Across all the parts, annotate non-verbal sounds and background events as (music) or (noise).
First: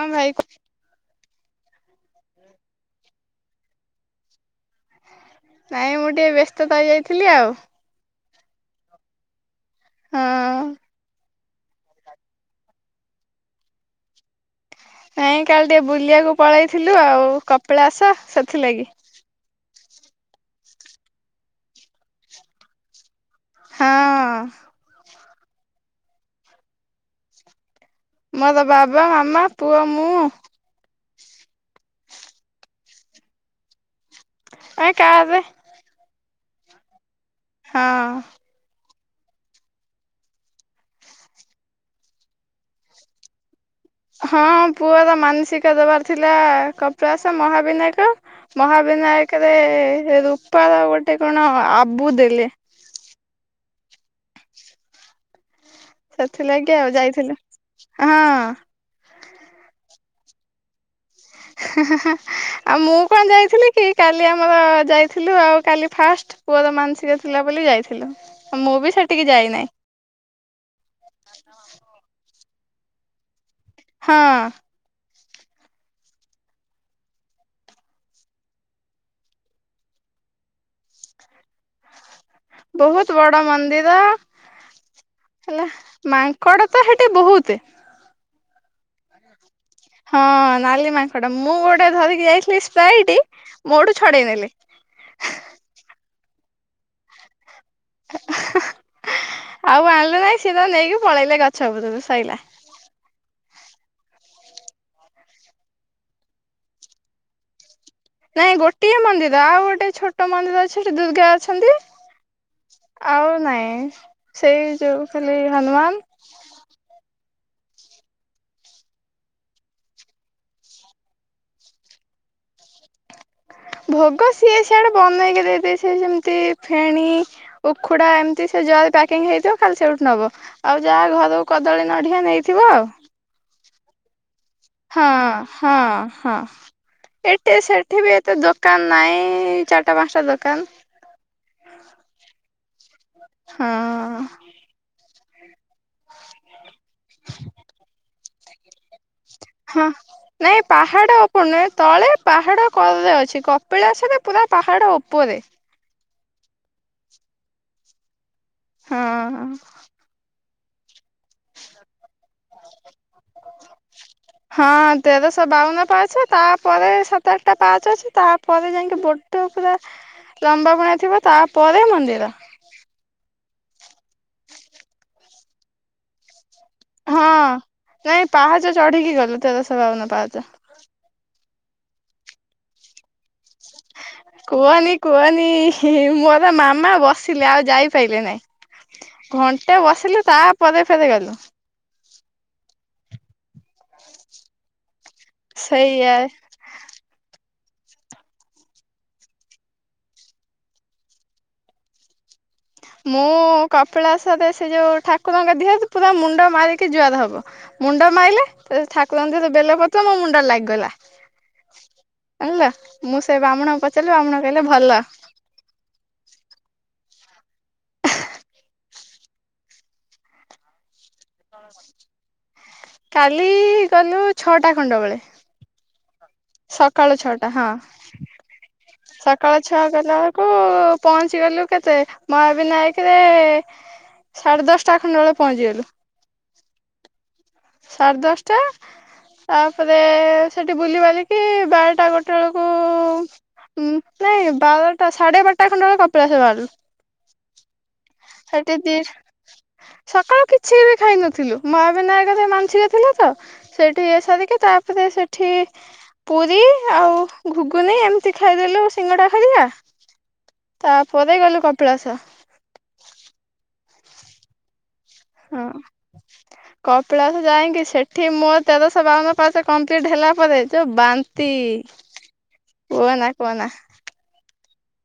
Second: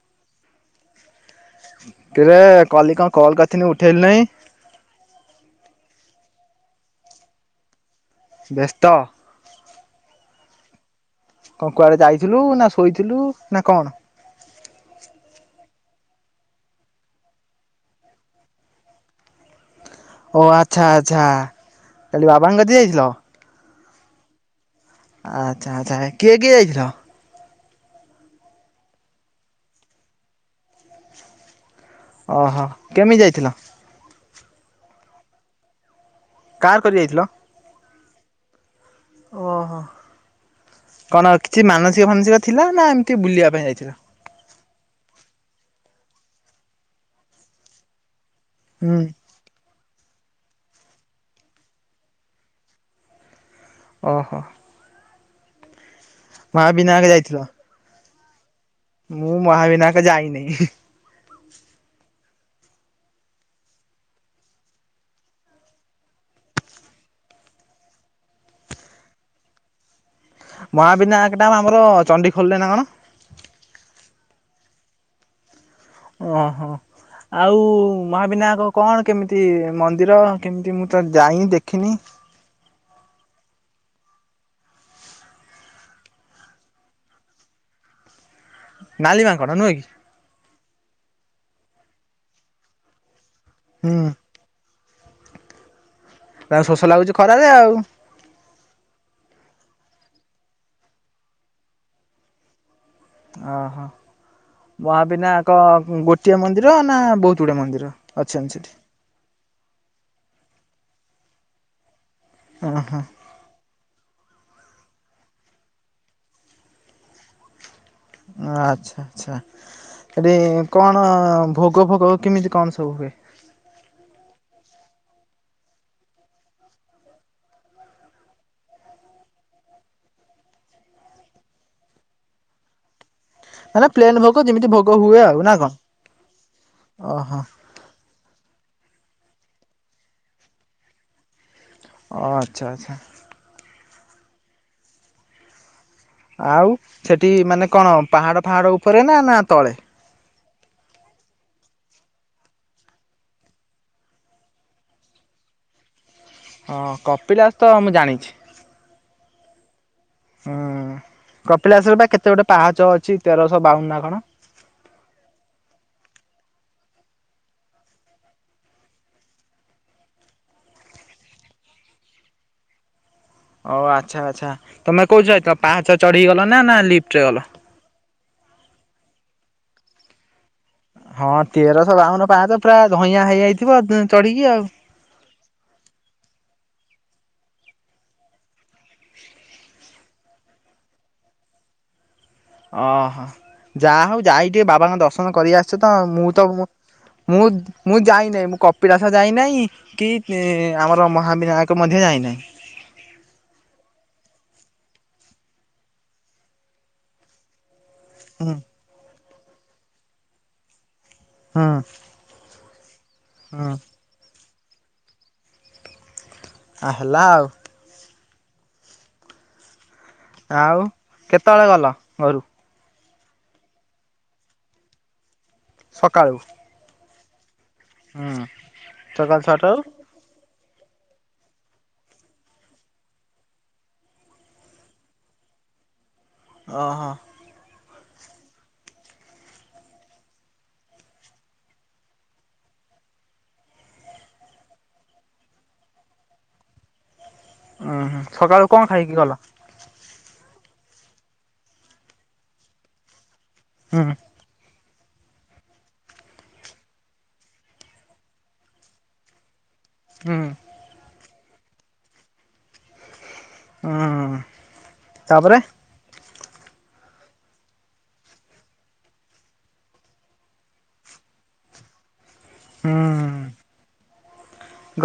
ହଁ ଭାଇ କୁ କିରେ କଲି କଣ କଲ୍ କରିଥିଲି ଉଠେଇଲୁ ନାଇଁ? ନାଇଁ ମୁଁ ଟିକେ ବ୍ୟସ୍ତତା ହେଇ ଯାଇଥିଲି ଆଉ ବ୍ୟସ୍ତ। ହଁ। କଣ କୁଆଡେ ଯାଇଥିଲୁ ନା ଶୋଇଥିଲୁ ନା କଣ? ନାଇଁ କାଲି ଟିକେ ବୁଲିବାକୁ ପଳେଇଥିଲୁ ଆଉ କପିଳାସ ସେଥିଲାଗି। ଓ ଆଚ୍ଛା ଆଚ୍ଛା କାଲି ବାବାଙ୍କ କଥି ଯାଇଥିଲ। ହଁ। ଆଛା ଆଚ୍ଛା କିଏ କିଏ ଯାଇଥିଲ? ମୋ ର ବାବା ମାମା ପୁଅ ମୁଁ ଓହୋ କେମିତି ଯାଇଥିଲ? ଏଇ କାର ରେ କାର୍ କରି ଯାଇଥିଲ? ହଁ। ଓହୋ କଣ କିଛି ମାନସିକ ଫାନସିକ ଥିଲା ନା ଏମିତି ବୁଲିବା ପାଇଁ ଯାଇଥିଲା? ହଁ ପୁଅର ମାନସିକ ଦବାର ଥିଲା କପିଳାସ ମହାବିନାୟକ ହୁଁ ମହାବିନାୟକରେ ରୂପାର ଗୋଟେ କଣ ଆବୁ ଦେଲେ। ଓହୋ। ସେଥିଲାଗି ଆଉ ମହାବିନାୟକ ଯାଇଥିଲି ଯାଇଥିଲ? ହଁ। ମୁଁ ମହାବିନାୟକ ଯାଇନି। ଆଉ ମୁଁ କଣ ଯାଇଥିଲି କି କାଲି ଆମର ଯାଇଥିଲୁ ଆଉ କାଲି ଫାଷ୍ଟ। ପୁଅର ମାନସିକ ଥିଲା ବୋଲି ଯାଇଥିଲୁ ମୁଁ ବି ସେଠିକି ଯାଇନାହିଁ। ମହାବିନାୟକ ଟା ଆମର ଚଣ୍ଡି ଖୋଲିଲେ ନା କଣ? ହଁ। ଓହୋ। ଆଉ ମହାବିନାୟକ କଣ କେମିତି ମନ୍ଦିର କେମିତି ମୁଁ ତ ଯାଇନି ଦେଖିନି? ବହୁତ ବଡ ମନ୍ଦିର ହେଲା ମାଙ୍କଡ ତ ହେଠି ବହୁତ ନାଲି ମାଙ୍କ ନୁହେଁ କି? ହଁ ନାଲି ମାଙ୍କଡ ମୁଁ ଗୋଟେ ଧରିକି ଯାଇଥିଲି ସ୍ପାଇରଟେ ମୁଠୁ ହୁଁ ଛଡେଇ ନେଲି ତାଙ୍କୁ ଶୋଷ ଲାଗୁଛି ଖରାରେ ଆଉ ଆଉ ଆଣିଲୁ ନାଇଁ ସିଏ ତ ନେଇକି ପଳେଇଲେ ଗଛ ବତରୁ ସଇଲା। ଓହୋ ମହାବିନାୟାକ ଗୋଟିଏ ମନ୍ଦିର ନା ବହୁତ ଗୁଡଏ ମନ୍ଦିର? ଅଛନ୍ତି ନାଇଁ ସେଠି? ଗୋଟିଏ ମନ୍ଦିର ଆଉ ଗୋଟେ ଛୋଟ ମନ୍ଦିର ଅଛି ସେଠି ଦୁର୍ଗା ଅଛନ୍ତି। ଓହୋ ଆଉ ନାଇଁ ସେଇ ଯୋଉ ଖାଲି ହନୁମାନ ଆଚ୍ଛା ଆଚ୍ଛା ଏଠି କଣ ଭୋଗ ଭୋଗ କେମିତି କଣ ସବୁ ହୁଏ। ଭୋଗ ସିଏ ସିଆଡେ ବନେଇକି ଦେଇଦ ସ ଯେମିତି ଫେଣି ଉ ଖୁଡା ଏମିତି ସେ ଜରି ପ୍ୟାକିଂ ହେଇଥିବ ଖାଲି ସେଇଠୁ ନବ। ଆଉ ଯାହା ଘରୁ କଦଳୀ ନଢଆ ନେଇଥିବ ଆଉ। ମ ପ୍ଲେନ୍ ଭୋଗ ଯେମିତି ଭୋଗ ହୁଏ ହଁ ଆଉ ନା ହଁ କଣ ଓହୋ। ଏଠିବି ଏତେ ଦୋକାନ ନାହିଁ ଚାରିଟା ପାଞ୍ଚଟା ଦୋକାନ। ଓ ଆଚ୍ଛା ଆଚ୍ଛା। ହଁ। ଆଉ ସେଠି ମାନେ କଣ ପାହାଡ ଫାହାଡ ଉପରେ ନା ନା ତଳେ? ହଁ। ନାଇଁ ପାହାଡ଼ ଉପପର୍ ନୁହେଁ ତଳେ ପାହାଡ କ ଅଛି କପିଳା ସରେ ପୁରା ପାହାଡ଼ ଉପରେ ହଁ କପିଳାସ ତ ମୁଁ ଜାଣିଛି। ହଁ ହଁ କପିଳାଶରେ ବା କେତେ ଗୋଟେ ପାହାଚ ଅଛି। ତେରଶହ ବାଉନ ନାଁ କଣ? ହଁ ତେରଶହ ବାଉନ ପାହାଚ। ତାପରେ ସାତ ଆଠଟା ପାହାଚ ଅଛି। ତାପରେ ଯାଇକି ବ (unintelligible) ପୁରା ଲମ୍ବା ଭଳିଆ ଥିବ ତାପରେ ମନ୍ଦିର। ଓ ଆଚ୍ଛା ଆଚ୍ଛା ତମେ କୋଉଠି ରହୁଥିଲ ପାହାଚ ଚଢ଼ି କି ଗଲ ନା ନା ହଁ। ଲିଫ୍ଟରେ ଗଲ। ନାଇଁ ପାହାଚ ଚଢ଼ି କି ଗଲୁ। ତେରଶହ ବାଉନ ପାହାଚ। ହଁ ତେରଶହ ବାଉନ ପାହାଚ ପୁରା ଧଇଁଆ ହେଇଯାଇଥିବ ଚଢ଼ି କି ଆଉ। କୁହନି କୁହନି ମୋର ମାମା ବସିଲେ ଆଉ ଯାଇପାଇଲେ ନାହିଁ। ଘଣ୍ଟେ ବସିଲୁ ତାପରେ ଫେର୍ ଗଲୁ। ଓହୋ ଯାହା ହଉ ଯାଇ ଟିକେ ବାବାଙ୍କ ଦର୍ଶନ କରି ଆସିଛ ତ। ସେଇଆ ମୁଁ ତ ମୁଁ ମୁଁ ମୁଁ ଯାଇ ନାହିଁ ମୁଁ କପିଳାସ ଯାଇ ନାହିଁ। କି ଆମର ମହାବିନାୟକ ମଧ୍ୟ ଯାଇ ନାହିଁ। ମୁଁ କପିଳାସରେ ସେ ଯୋଉ ଠାକୁରଙ୍କ ଦିହରେ ପୁରା ମୁଣ୍ଡ ମାରିକି ଜୁହାର ହବ। ମୁଣ୍ଡ ମାଇଲେ ହୁଁ ସେ ଠାକୁରଙ୍କ ସହିତ ବେଲ ପତ୍ର ମୋ ମୁଣ୍ଡରେ ଲାଗିଗଲା। ହଁ ହେଲା ମୁଁ ସେ ବ୍ରାହ୍ମଣଙ୍କୁ ପଚାରିଲି ବ୍ରାହ୍ମଣ କହିଲେ ଭଲ। ଆ ହେଲା ଆଉ। ଆଉ କେତେବେଳେ ଗଲ ଘରୁ କାଲି ଗଲୁ ଛଅଟା ଖଣ୍ଡ ବେଳେ। ସକାଳୁ ସକାଳ ଛଅଟା ହଁ ହୁଁ ସକାଳ ଛଅ ଗଲ। କୁ ପହଞ୍ଚି ଗଲୁ କେତେ ମହାବିିନାୟକରେ ସାଢ଼େ ଦଶଟା ଖଣ୍ଡ ବେଳେ ପହଞ୍ଚିଗଲୁ। ଓ ହଁ ସାଢ଼େ ଦଶଟା ତାପରେ ସେଇଠି ବୁଲି ବାଲିକି ବାରଟା ଗୋଟେ ବେଳକୁ ହୁଁ ନାଇଁ ବାରଟା ସାଢ଼େ ବାରଟା ଖଣ୍ଡେ ବେଳେ କପିଳାସ ବାହାରିଲୁ। ଓହୋ ହେଟି ଦିର୍ ସକାଳୁ କିଛି ବି ଖାଇନଥିଲୁ। ମହା ବିିନାୟକରେ ମାନସିକ ଥିଲା ତ। ହୁଁ ସେଠି ଇଏ ସାରି କି ତାପରେ ସେଠି ପୁରୀ ଆଉ ଘୁଗୁନି ଏମିତି ଖାଇଦେଲୁ ସିଙ୍ଗଡ଼ା ହେରିଆ। ହୁଁ ତାପରେ ଗଲୁ କପିଳାସ। ହଁ ହଁ ହଁ କପିଳାସ ଯାଇକି ସେଠି ମୋର ତେରଶହ ବାଉନ ପାହାଚ କମ୍ପ୍ଲିଟ୍ ହେଲା ପରେ ଯୋଉ ବାନ୍ତି। ହୁଁ କୁହନା କୁହନା।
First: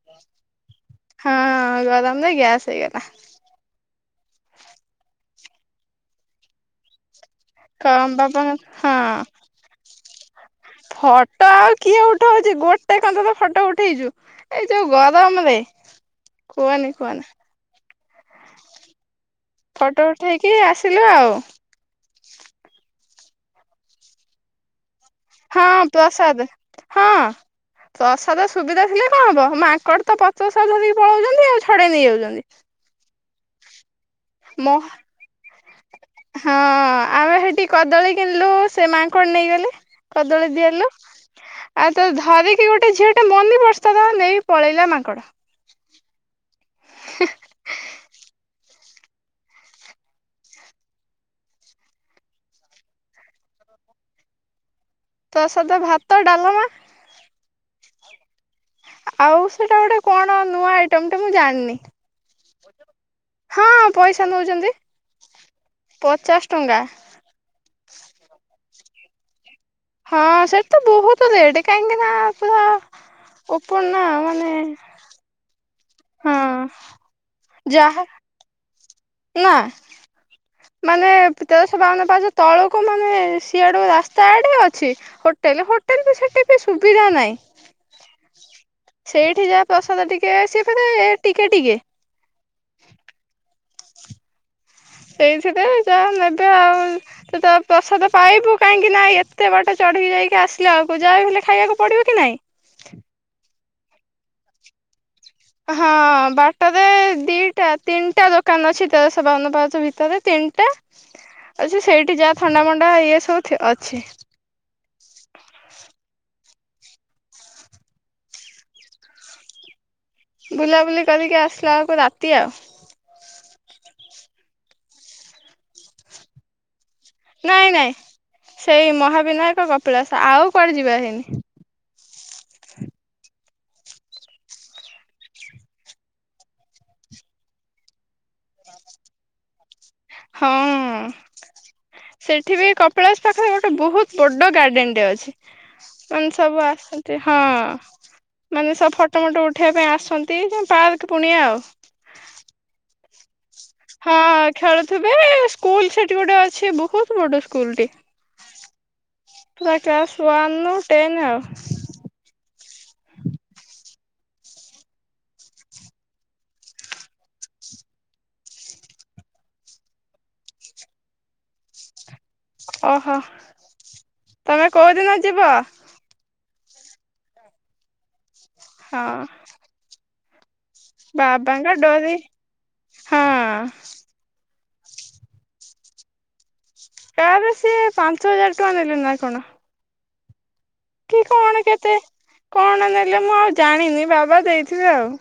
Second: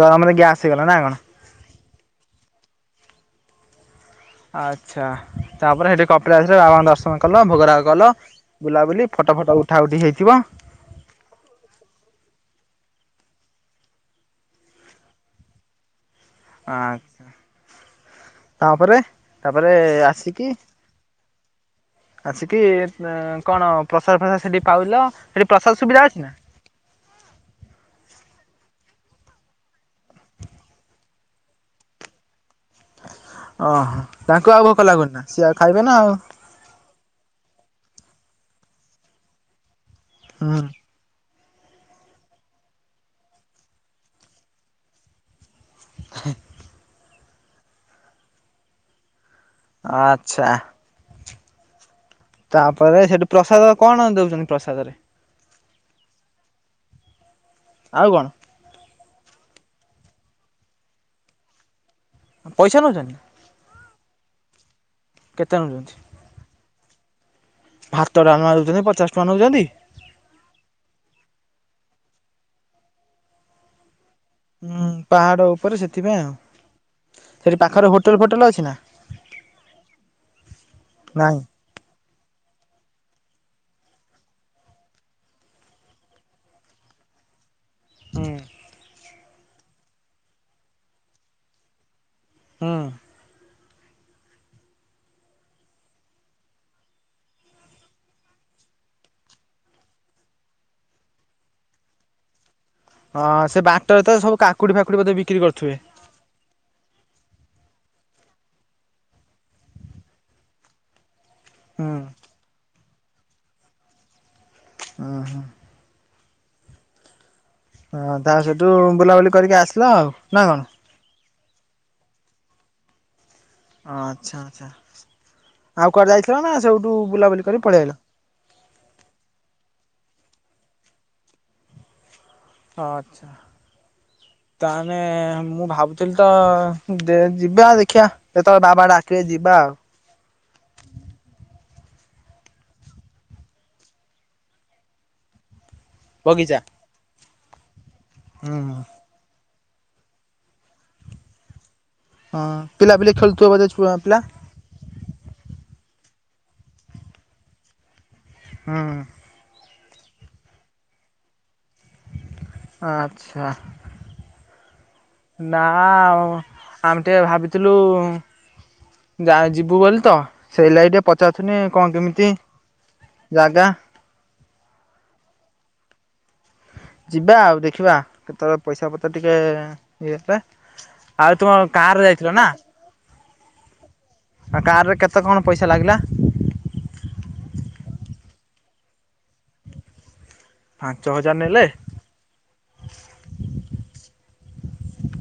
ଗରମରେ ଗ୍ୟାସ୍ ହେଇଗଲା ନାଁ କଣ? ହଁ ଗରମରେ ଗ୍ୟାସ୍ ହେଇଗଲା। ଆଚ୍ଛା ତାପରେ ସେଠି କପିଳାସ ବାବାଙ୍କ ଦର୍ଶନ କଲ ଭୋଗରାଗ କମ କଲ ବାପା ହଁ ବୁଲାବୁଲି ଫୋଟ ଫୋଟ ଉଠା ଉଠି ହେଇଥିବ। ଫଟୋ ଆଉ କିଏ ଉଠଉଛି? ଗୋଟେ କାନ୍ତେ ତ ଫଟୋ ଉଠେଇଚୁ। ଏଇ ଯୋଉ ଗରମରେ କୁହନି ଆଁ କୁହନି ତାପରେ? ତାପରେ ଆସିକି ଥିଲେ ଆଉ ଆସିକି ତେଏଁ କଣ ପ୍ରସାଦ ଫସାଦ ସେଠି ପାଇଲ ସେଠି ହଁ ପ୍ରସାଦ ସୁବିଧା ଅଛି ନା? ପ୍ରସାଦ ହଁ। ପ୍ରସାଦ ସୁବିଧା ଥିଲେ କଣ ହବ? ମାଙ୍କଡ ତ ପତର ସହ ଧରିକି ପଳଉଛନ୍ତି ଆଉ। ଛଡେଇ ନେଇଯାଉଛନ୍ତି। ଅ ହୋ ତାଙ୍କୁ ଆଉ ମ ଭୋକ ଲାଗୁନି ନା? ସିଏ ଆଉ ଖାଇବେ ନା ଆଉ। ହଁ ଆମେ ସେଠି କଦଳୀ କିଣିଲୁ, ସେ ମାଙ୍କଡ ନେଇଗଲେ କଦଳୀ ହୁଁ। ଦିଆଲୁ। ଆଉ ତ ଧରିକି ଗୋଟେ ଝିଅଟେ ମନିପର୍ସଟା ତାର ନେଇ ପଳେଇଲା ମାଙ୍କଡ। ହେଁ ଆ--ଚ୍ଛା। ତାପରେ ସେଠି ପ୍ରସାଦ କଣ ଦଉଛନ୍ତି ପ୍ରସାଦରେ? ପ୍ରସାଦ, ଭାତ ଡାଲମା ଆଉ କଣ? ଆଉ ସେଇଟା ଗୋଟେ କଣ ନୂଆ ଆଇଟମଟେ ମୁଁ ଜାଣିନି। ପଇସା ନେଉଚନ୍ତି? ହଁ ପଇସା ନଉଚନ୍ତି। କେତେ ନଉଚନ୍ତି? ପଚାଶ ଟଙ୍କା। ଭାତ ଡାଲମା ଦଉଚନ୍ତି ପଚାଶ ଟଙ୍କା ନଉଚନ୍ତି? ହଁ ସେଠି ତ ବହୁତ ରେଟ କାହିଁକି ନା ପୁରା ଓପନ ନା। ମା ହୁଁ ପାହାଡ଼ ଉପରେ ସେଥିପାଇଁ ଆଉ। ସେଠି ପାଖରେ ହୋଟେଲ ଫୋଟେଲ ଅଛି ନା? ଆଁ ମାନେ ନାହିଁ ତେରଶ ବାଉନ ପାହାଚ ତଳକୁ ମାନେ ସିଆଡ଼ୁକୁ ରାସ୍ତା ଆଡ଼େ ଅଛି। ହୋଟେଲ, ହୋଟେଲ ବି ସେଠି ବି ସୁବିଧା ନାହିଁ। ହୁଁ ସେଇଠି ଯାହା ପ୍ରସାଦ ଟିକେ, ସିଏ ଫେରେ ଟିକେ ଟିକେ। ହୁଁ ଏଇଥିରେ ଯାହା ନେବେ ଆଉ ତୁ ତ ପ୍ରସାଦ ପାଇବୁ କାହିଁକି ନା ଏତେ ବାଟ ଚଢ଼ିକି ଯାଇକି ଆସିଲା ବେଳକୁ ଯାହା ହେଲେ ଖାଇବାକୁ ପଡ଼ିବ କି ନାହିଁ? ହଁ ସେ ବାଟରେ ତ ସବୁ କାକୁଡି ଫାକୁଡି ବୋଧେ ବିକ୍ରି କରୁ ହଁ ବା ଟରେ ଦିଇଟା ତିନିଟା ଦୋକାନ ଅଛି ତେରଶ ବାଉନ ପାହାଚ ଭିତରେ। ତିନିଟା ଅଛି। ହୁଁ ସେଇଠି ଯାହା ଥଣ୍ଡା ମଣ୍ଡା ଇଏ ସବୁ ଥି ଅଛି। ଉଁ ହୁଁ ଅଁ ତା ସେଠୁ ବୁଲାବୁଲି କରିକି ଆସିଲ ଆଉ। ନା କଣ ବୁଲାବୁଲି କରିକି ଆସିଲା ଆଳକୁ ରାତି ଆଉ। ଆଚ୍ଛା ଆଚ୍ଛା। ଆଉ କୁଆଡ଼େ ଯାଇଥିଲ ନା ସେଉଠୁ ବୁଲାବୁଲି କରି ନାଇଁ ପଳେଇ ନାଇଁ ଆଇଲ? ସେଇ ମହାବିନାୟକ କପିଳାସ। ଆଉ କୁଆଡ଼େ ଯିବା ହେଇନି। ଆ--ଚ୍ଛା ତାହେନେ ମୁଁ ଭାବୁଥିଲି ତ ଦେ ଯିବା ଦେଖିଆ। ଯେତବେଳେ ବାବା ଡାକିବେ ଯିବା ଆଉ। ହଁ ସେଠି ବି କପିଳାସ ପାଖରେ ଗୋଟେ ବହୁତ ବଡ ଗାର୍ଡେନଟେ ଅଛି। ମାନେ ବଗିଚା ସବୁ ଆସନ୍ତି ହଁ ହୁଁ ମାନେ ସବୁ ଫ ମଟ ଉଠେଇବା ପାଇଁ ଆସନ୍ତି ପାର୍କ ପୁଣିଆ ଆଉ। ହଁ ପିଲା ପିଲେ ଖେଳଥିବ ବ ହଁ ଖେଳୁଥିବେ ସ୍କୁଲ ସେଠି ଗୋଟେ ଅଛି ବହୁତ ବଡ ସ୍କୁଲଟି। ହ। ପୁରା କ୍ଲାସ୍ ୱନ୍ରୁ ଟେନ୍ ଆଉ। ଆଚ୍ଛା। ନା ଆମେ ଟିକେ ଭାବିଥିଲୁ ଯା ଯିବୁ ବୋଲି ତ ସେଇ ଲାଇ ଟିକେ ପଚାରୁଥୁନି କଣ କେମିତି ଓହୋ ଜାଗା ତମେ କୋଉଦିନ ଯିବ? ଯିବା ଆଉ ଦେଖିବା କେତେବେଳେ ପଇସା ହଁ ପତ୍ର ଟିକେ ଇଏଲା ଆଉ ତୁମ ବାବାଙ୍କ କାରରେ ଡୋରି ଯାଇଥିଲ ନା? ହଁ। କାରରେ କେତେ କଣ ପଇସା ଲାଗିଲା? କାରରେ ସିଏ ପାଞ୍ଚ ହଜାର ଟଙ୍କା ନେଲେ ନା କଣ? ପାଞ୍ଚ କି ହଜାର କଣ ନେଲେ କେତେ କଣ ନେଲେ ମୁଁ ଆଉ ଜାଣିନି ବାବା ଦେଇଥିବେ ଆଉ।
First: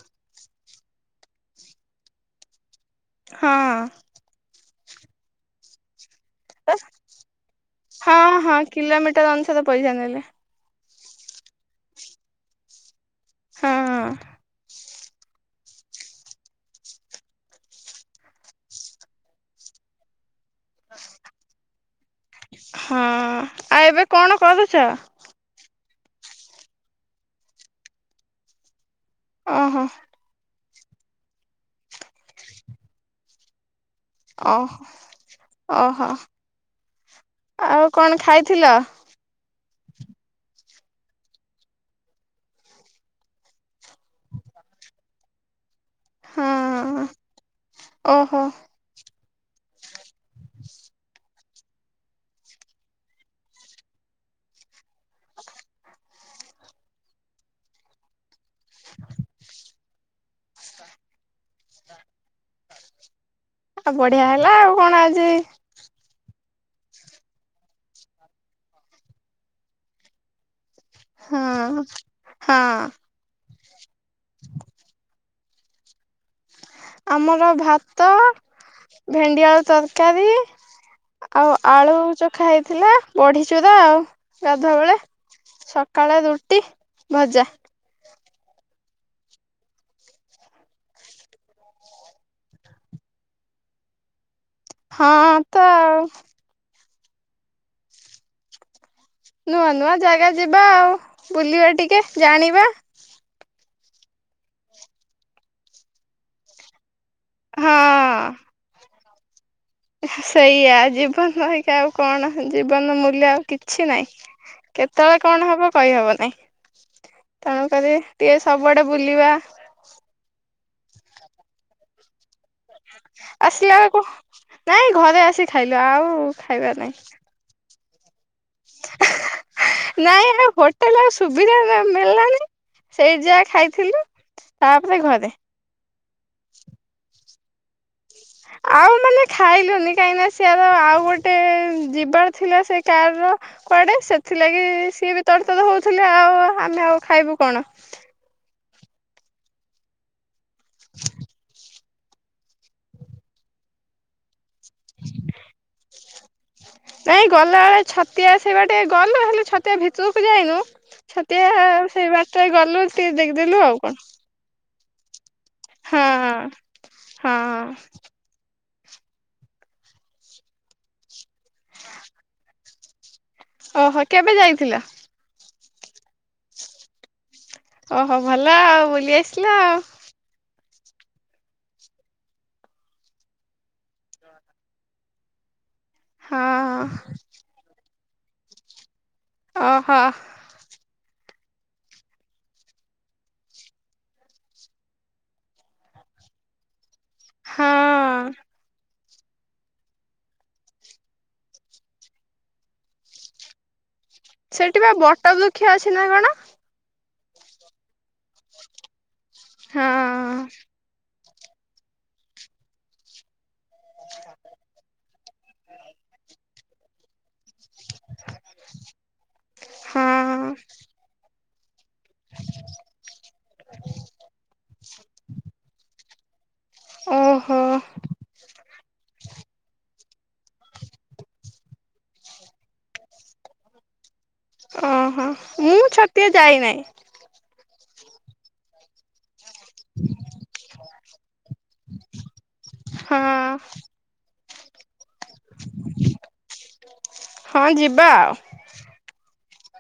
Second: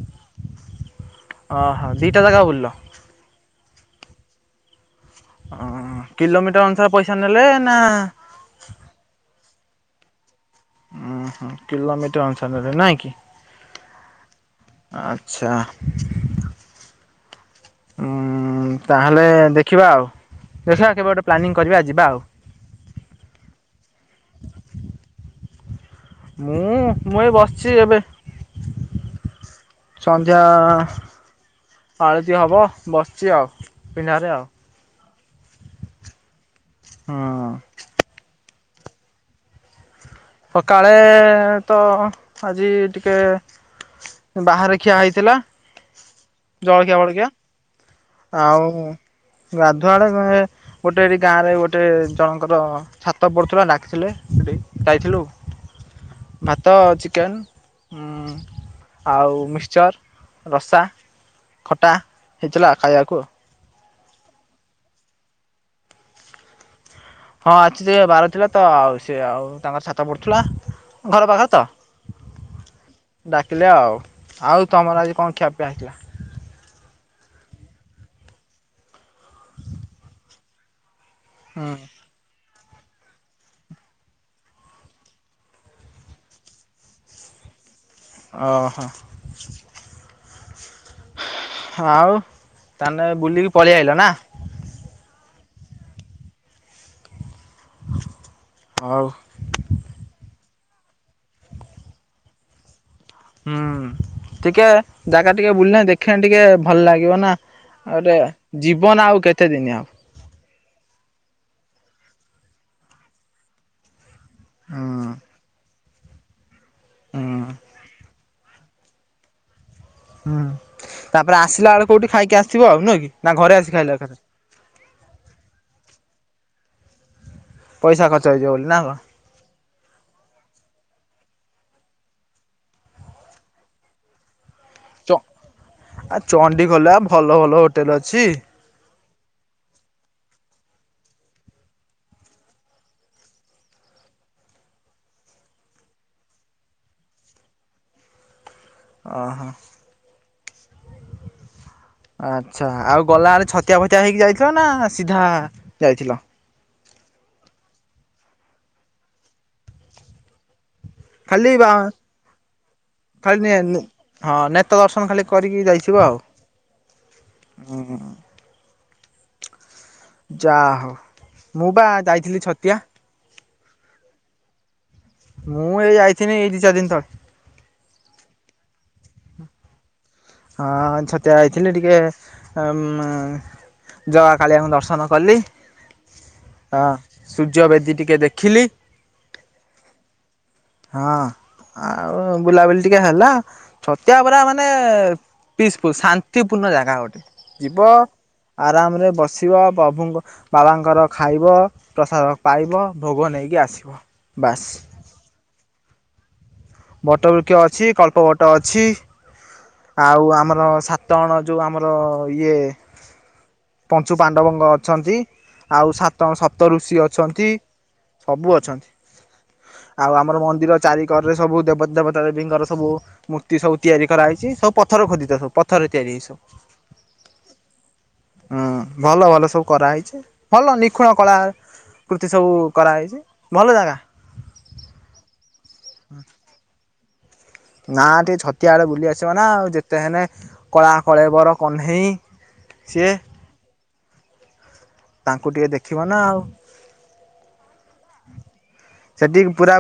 ଓହୋ ଦିଟା ଜାଗା ବୁିଲିଲ? ହଁ। ଓ କିଲୋମିଟର ଅନୁସାରେ ପଇସା ନେଲେ ନା ହଁ ହଁ କିଲୋମିଟର ଅନୁସାରେ ପଇସା ନେଲେ। ଉ ହୁଁ କିଲୋମିଟର ଅନୁସାରେ ନାଇଁ କି? ହଁ। ଆଚ୍ଛା। ହୁଁ ତାହେଲେ ଦେଖିବା ଆଉ? ଦେଖିବା କେବେ ଗୋଟେ ପ୍ଲାନିଂ କରିବା ଯିବା ଆଉ? ହଁ। ଆଉ ଏବେ କଣ କରୁଛ? ମୁଁ ମୁଁ ଏ ବସିଛି ଏବେ। ଓହୋ। ସନ୍ଧ୍ୟା ଆଳତି ହେବ ବସିଛି ଆଉ। ପିଣ୍ଡାରେ ଆଉ ଓହୋ ଓହୋ। ହୁଁ ଆଉ କଣ ଖାଇଥିଲ? ସକାଳେ ତ ଆଜି ଟିକେ ବାହାରେ ଖିଆ ହେଇଥିଲା ଜଳଖିଆ ହଁ ବଳକିଆ। ଓହୋ ଆଉ ଗାଧୁଆଡେ ଗ ଗୋଟେ ଗାଁରେ ଗୋଟେ ଜଣଙ୍କର ଛାତ ପଡ଼ୁଥିଲା ଡାକିଥିଲେ ସେଠି ଯାଇଥିଲୁ। ଭାତ ଚିକେନ୍। ଆଉ ମିକ୍ସଚର୍ ରସା ଖଟା ହେ ଖାଇବାକୁ ଆଉ ବଢିଆ ହେଲା ଆଉ କଣ ଆଜି? ହଁ ଆଜି ସେ ବାର ଥିଲା ତ ଆଉ ସେ ଆଉ ତାଙ୍କର ଛାତ ପଡୁଥିଲା। ଘର ପାଖ ତ ହଁ ହଁ ଡାକିଲେ ଆଉ ଆଉ ତମର ଆଜି କଣ ଖିଆପ (unintelligible) ଆମର ଭାତ, ଭେଣ୍ଡିଆଳୁ ତରକାରୀ। ଆଉ ହୁଁ ଆଳୁ ଚଖା ହେଇଥିଲା ବଢିଚୁରା ଆଉ ଗାଧୁଆ ବେଳେ ସକାଳ ରୁଟି, ଭଜା। ଓହୋ। ହଁ ଆଉ ତାନଲେ ବୁଲିକି ପଳେଇଆ ଆଇଲ ନା। ହଁ ତ ଆଉ। ହୋଊ ନୂଆ ନୂଆ ଜାଗା ଯିବା ଆଉ। ବୁଲିବା ଟିକେ ଜାଣିବା। ହୁଁ ଟିକେ ଜାଗା ଟିକେ ବୁଲେ ଦେଖେ ଟିକେ। ଭଲ ଲାଗିବ ନା ହଁ ଆଉଟେ ଯିବନ ଆଉ କେତେ ଦିନି ଆଉ। ସେଇଆ ଜୀବନ ରହିିକି ଆଉ କଣ ଜୀବନ ମୂଲ୍ୟ ଆଉ କିଛି ନହିଁ। ହୁଁ କେତେବେଳେ କଣ ହବ କହିହବ ନାହିଁ ହୁଁ ତେଣୁକରି ଟିକେ- - ସବୁଆଡ଼େ ବୁଲିବା। ହୁଁ ତାପରେ ଆସିଲା ବେଳକୁ କୋଉଠି ଖାଇକି - - ଆସିଲା ବେଳକୁ ନାଇଁ ଘରେ ଆସି ଖାଇଲୁ ଆଉ ଖାଇବାର ନାଇଁ। ପଇସା ଖର୍ଚ୍ଚ ହେଇଜିବ ବୋଲି ନା କଣ? ନାଇଁ ଆ ହୋଟେଲ ଆଉ ସୁବିଧା ମିଳିଲଣିି ସେଇଠି ଯାହା ଖାଇଥିଲୁ। ତାପରେ ଚ ଘରେ। ଆ ଚଣ୍ଡିଖଲରେ ଭଲ ଭଲ ହୋଟେଲ ଅଛି। ଆଉ ମାନେ ଖାଇଲୁନି କାହିଁକି ନା ସଆାର ଆଉ ଗୋଟେ ଯିବାର ଥିଲା ସେ କାର ର- - କୁଆଡେ ସେଥିଲାଗି ସିଏ ବି ତର ତଡ଼ ହଉଥିଲେ ଆଉ ଆମେ ଆଉ ଖାଇବୁ କଣ। ଓହୋ ହ ଆଚ୍ଛା ଆଉ ଗଲାବେଳେ ଛତିଆ ଫତିଆ ହେଇକି ଯାଇଥିଲ ନା ସିଧା ଯାଇଥିଲ। ନାଇଁ ଗଲାବେଳେ ଛତିଆ ସେଇ ବାଟେ ଗଲୁ ହେଲେ ଛତିଆ ଭିତରକୁ ଯାଇନୁ - - ଛତିଆ ଖାଲି ବା ସେଇ ବାଟରେ ଗଲୁ ଟିକେ ଖାଲି ଦେଖିଦେଲୁ ଆଉ କଁ। ହଁ ନେତ ଦର୍ଶନ ଖାଲି କରିକି ଯାଇଥିବ ଆଉ ହଁ ହଁ। ଯାହଉ ମୁଁ ବା ଯାଇଥିଲି ଛତିଆ। ଓହୋ କେବେ ଯାଇଥିଲ? ମୁଁ ଏଇ ଯାଇଥିନି ଏଇ ଦି ଚାର ଦିନ ତଳେ। ଓହୋ ଭଲ ଆଉ ବୁଲି ଆସିଲ ଆଉ। ହଁ ଛତିଆ ଯଇଥିଲି ଟିକେ ମ- - ଜଗା କାଳିଆଙ୍କୁ ଦର୍ଶନ କଲି। ହଁ ସୂର୍ଯ୍ୟବେଦୀ ଟିକେ ଦେଖିଲି। ଓହୋ ହଁ ଆଉ ବୁଲାବୁଲି ଟିକେ ହେଲା। ଛତିଆପୁରା ମାନେ ପିସଫୁଲ ଶାନ୍ତିପୂର୍ଣ୍ଣ ଜାଗା ଗୋଟେ। ହଁ ଯିବ ଆରାମରେ ବସି - - ଆସିବ ପ୍ରଭୁଙ୍କ ବାବାଙ୍କର ଖାଇବ ପ୍ରସାଦ ପାଇବ ଭୋଗ ନେଇକି ଆସି ସେଠି ବା ବଟବୃକ୍ଷ ଅଛି ନା କଣ? ବଟ ବୃକ୍ଷ ଅଛି କଳ୍ପ ବଟ ଅଛି ହଁ ଆଉ ଆମର ସା ତଣ ଯୋଉ ଆମର ଇଏ ପଞ୍ଚୁ ପାଣ୍ଡବଙ୍ଗ ଅଛନ୍ତି ଆଉ ସାତ ସପତ ଋଷି ଅଛନ୍ତି। ସବୁ ଅଛନ୍ତି। ଆଉ ଆମର ହଁ ମନ୍ଦିର ଚାରିିକରରେ ସବୁ- - ଦେବତା ଦେବୀଙ୍କର ସବୁ ମୂର୍ତ୍ତି ସବୁ ତିଆରି କରାହେଇଛି ସବୁ ପଥର ଖୋଦିତ ସବୁ ପଥରରେ ତିଆରି ହେଇଚି। ଓହୋ ହୁଁ ଭଲ ଭଲ ସବୁ କରାହେଇଚି ଭଲ ନିଖୁଣ କଳା କୃତି ସବୁ କରାହେଇଚି ଭଲ ଜାଗା। ଓହୋ ମୁଁ ଛତିଆ ଯାଇ ନାହିଁ। ନାଁ ଟିକେ ଛତିଆ ଆଡେ ବୁଲି ଆସ୍ ଆସିବ ନାଆଉ ଯେତେ ହେଲେ କଳା କଳେବର କହ୍ନେଇ ସିଏ। ହଁ ତାଙ୍କୁ ଟିକେ ଦେଖିବ ନା ଆଉ। ହଁ ଯିବା ଆଉ। ସେଠିକି ପୁରା।